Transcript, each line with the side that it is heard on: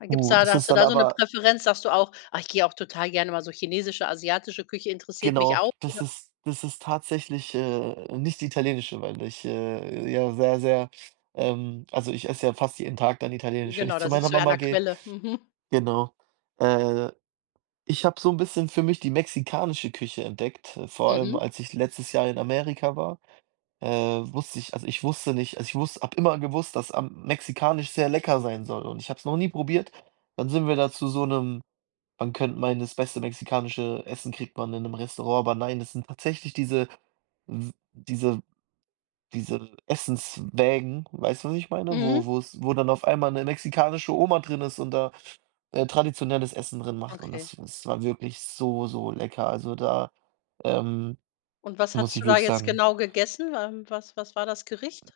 left: A gibt's
right: Uh,
left: da da
right: das
left: hast
right: ist
left: du
right: dann
left: da so 'ne
right: aber
left: Präferenz? Sagst du auch: „Ach, ich gehe auch total gerne mal so chinesische asiatische Küche interessiert mich
right: Genau,
left: auch“, oder
right: das ist das ist tatsächlich, äh, nicht die italienische, weil ich, äh, ja sehr, sehr ähm also, ich esse ja fast jeden Tag dann italienisch, wenn
left: Genau,
right: ich
left: da
right: zu meiner
left: sitzt du ja an
right: Mama
left: der
right: gehe.
left: Quelle, mhm.
right: Genau. Äh, ich habe so 'n bisschen für mich die mexikanische Küche entdeckt, äh, vor allem,
left: Mhm.
right: als ich letztes Jahr in Amerika war, äh, wusste ich also, ich wusste nicht also, ich wuss habe immer gewusst, dass, ähm, mexikanisch sehr lecker sein soll und ich habe es noch nie probiert. Dann sind wir da zu so 'nem man könnt meinen, das beste mexikanische Essen kriegt man in 'nem Restaurant, aber nein, das sind tatsächlich diese s diese diese Essenswägen, weißt du, was ich meine? Wo
left: Mhm.
right: wo's wo dann auf einmal 'ne mexikanische Oma drin ist und da, äh, traditionelles Essen drin macht. Und
left: Okay.
right: das das war wirklich so, so lecker. Also, da, ähm,
left: Und was
right: muss
left: hattest
right: ich
left: du da
right: wirklich
left: jetzt
right: sagen
left: genau gegessen? Ähm, was was war das Gericht?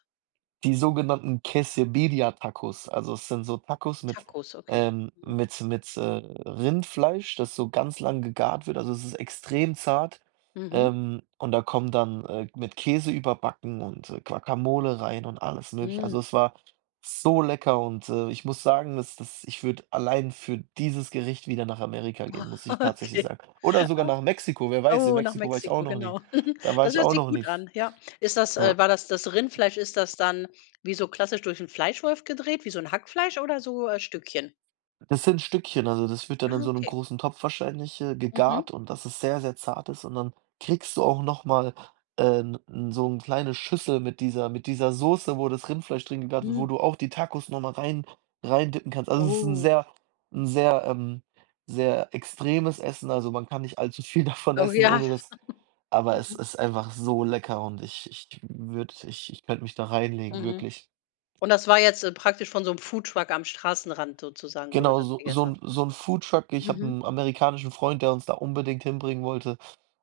right: Die sogenannten Quesabirria-Tacos, also es sind so Tacos mit,
left: Tacos, okay,
right: ähm
left: mhm.
right: mit mit, äh, Rindfleisch, das so ganz lang gegart wird. Also, es ist extrem zart,
left: Mhm.
right: ähm, und da kommen dann, äh, mit Käse überbacken und Guacamole rein und alles Mögliche. Also,
left: Mm.
right: es war so lecker und, äh, ich muss sagen, dass das ich würde allein für dieses Gericht wieder nach Amerika gehen, muss ich tatsächlich
left: Okay.
right: sagen. Oder sogar nach Mexiko, wer
left: Ah,
right: weiß, in
left: oh, nach
right: Mexiko war ich auch
left: Mexiko,
right: noch nie
left: genau.
right: da war
left: Das
right: ich
left: hört
right: auch
left: sich
right: noch
left: gut
right: nie.
left: an, ja. Ist das äh,
right: Ja.
left: war das das Rindfleisch ist das dann wie so klassisch durch 'n Fleischwolf gedreht, wie so 'n Hackfleisch oder so, äh, Stückchen?
right: Das sind Stückchen, also, das wird dann
left: Ah,
right: in so 'nem
left: okay.
right: großen Topf wahrscheinlich, äh,
left: Mhm.
right: gegart und das es sehr, sehr zart ist. Und dann kriegst du auch noch mal, äh, 'n n so 'n kleine Schüssel mit dieser mit dieser Soße, wo das Rindfleisch drin gegart wo
left: Mm.
right: du auch die Tacos noch mal rein reindippen kannst. Also, es ist 'n
left: Oh.
right: sehr 'n sehr, ähm sehr extremes Essen, also, man kann nicht allzu viel davon
left: Oh
right: essen,
left: ja.
right: ohne das aber es
left: Mhm.
right: ist einfach so lecker und ich ich würde ich ich könnte mich da reinlegen,
left: Mhm.
right: wirklich.
left: Und das war jetzt, äh, praktisch von so 'm Foodtruck am Straßenrand sozusagen, wo du
right: Genau,
left: das
right: so so
left: gegessen hast.
right: 'n so 'n Foodtruck. Ich habe
left: Mhm.
right: 'n amerikanischen Freund, der uns da unbedingt hinbringen wollte,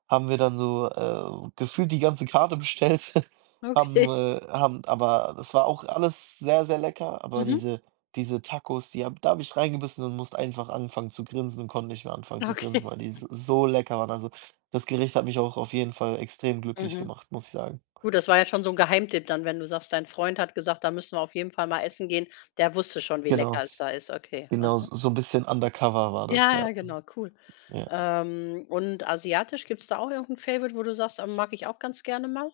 right: haben wir dann so, äh, gefühlt die ganze Karte bestellt, haben,
left: Okay.
right: äh haben aber das war auch alles sehr, sehr lecker, aber
left: Mhm.
right: diese diese Tacos, die habe da habe ich reingebissen und musste einfach anfangen zu grinsen und konnte nicht mehr anfangen zu grinsen,
left: Okay.
right: weil die s so lecker waren. Also, das Gericht hat mich auch auf jeden Fall extrem glücklich
left: Mhm.
right: gemacht, muss ich sagen.
left: Gut, das war ja schon so 'n Geheimtipp dann, wenn du sagst, dein Freund hat gesagt: „Da müssen wir auf jeden Fall mal essen gehen.“ Der wusste schon, wie
right: Genau.
left: lecker es da ist. Okay,
right: Genau, s
left: aha.
right: so 'n bisschen undercover war das, ja.
left: Ja, genau, cool.
right: Ja.
left: Ähm, und asiatisch, gibt's da auch irgend 'n favorite, wo du sagst, ähm: „Mag ich auch ganz gerne mal?“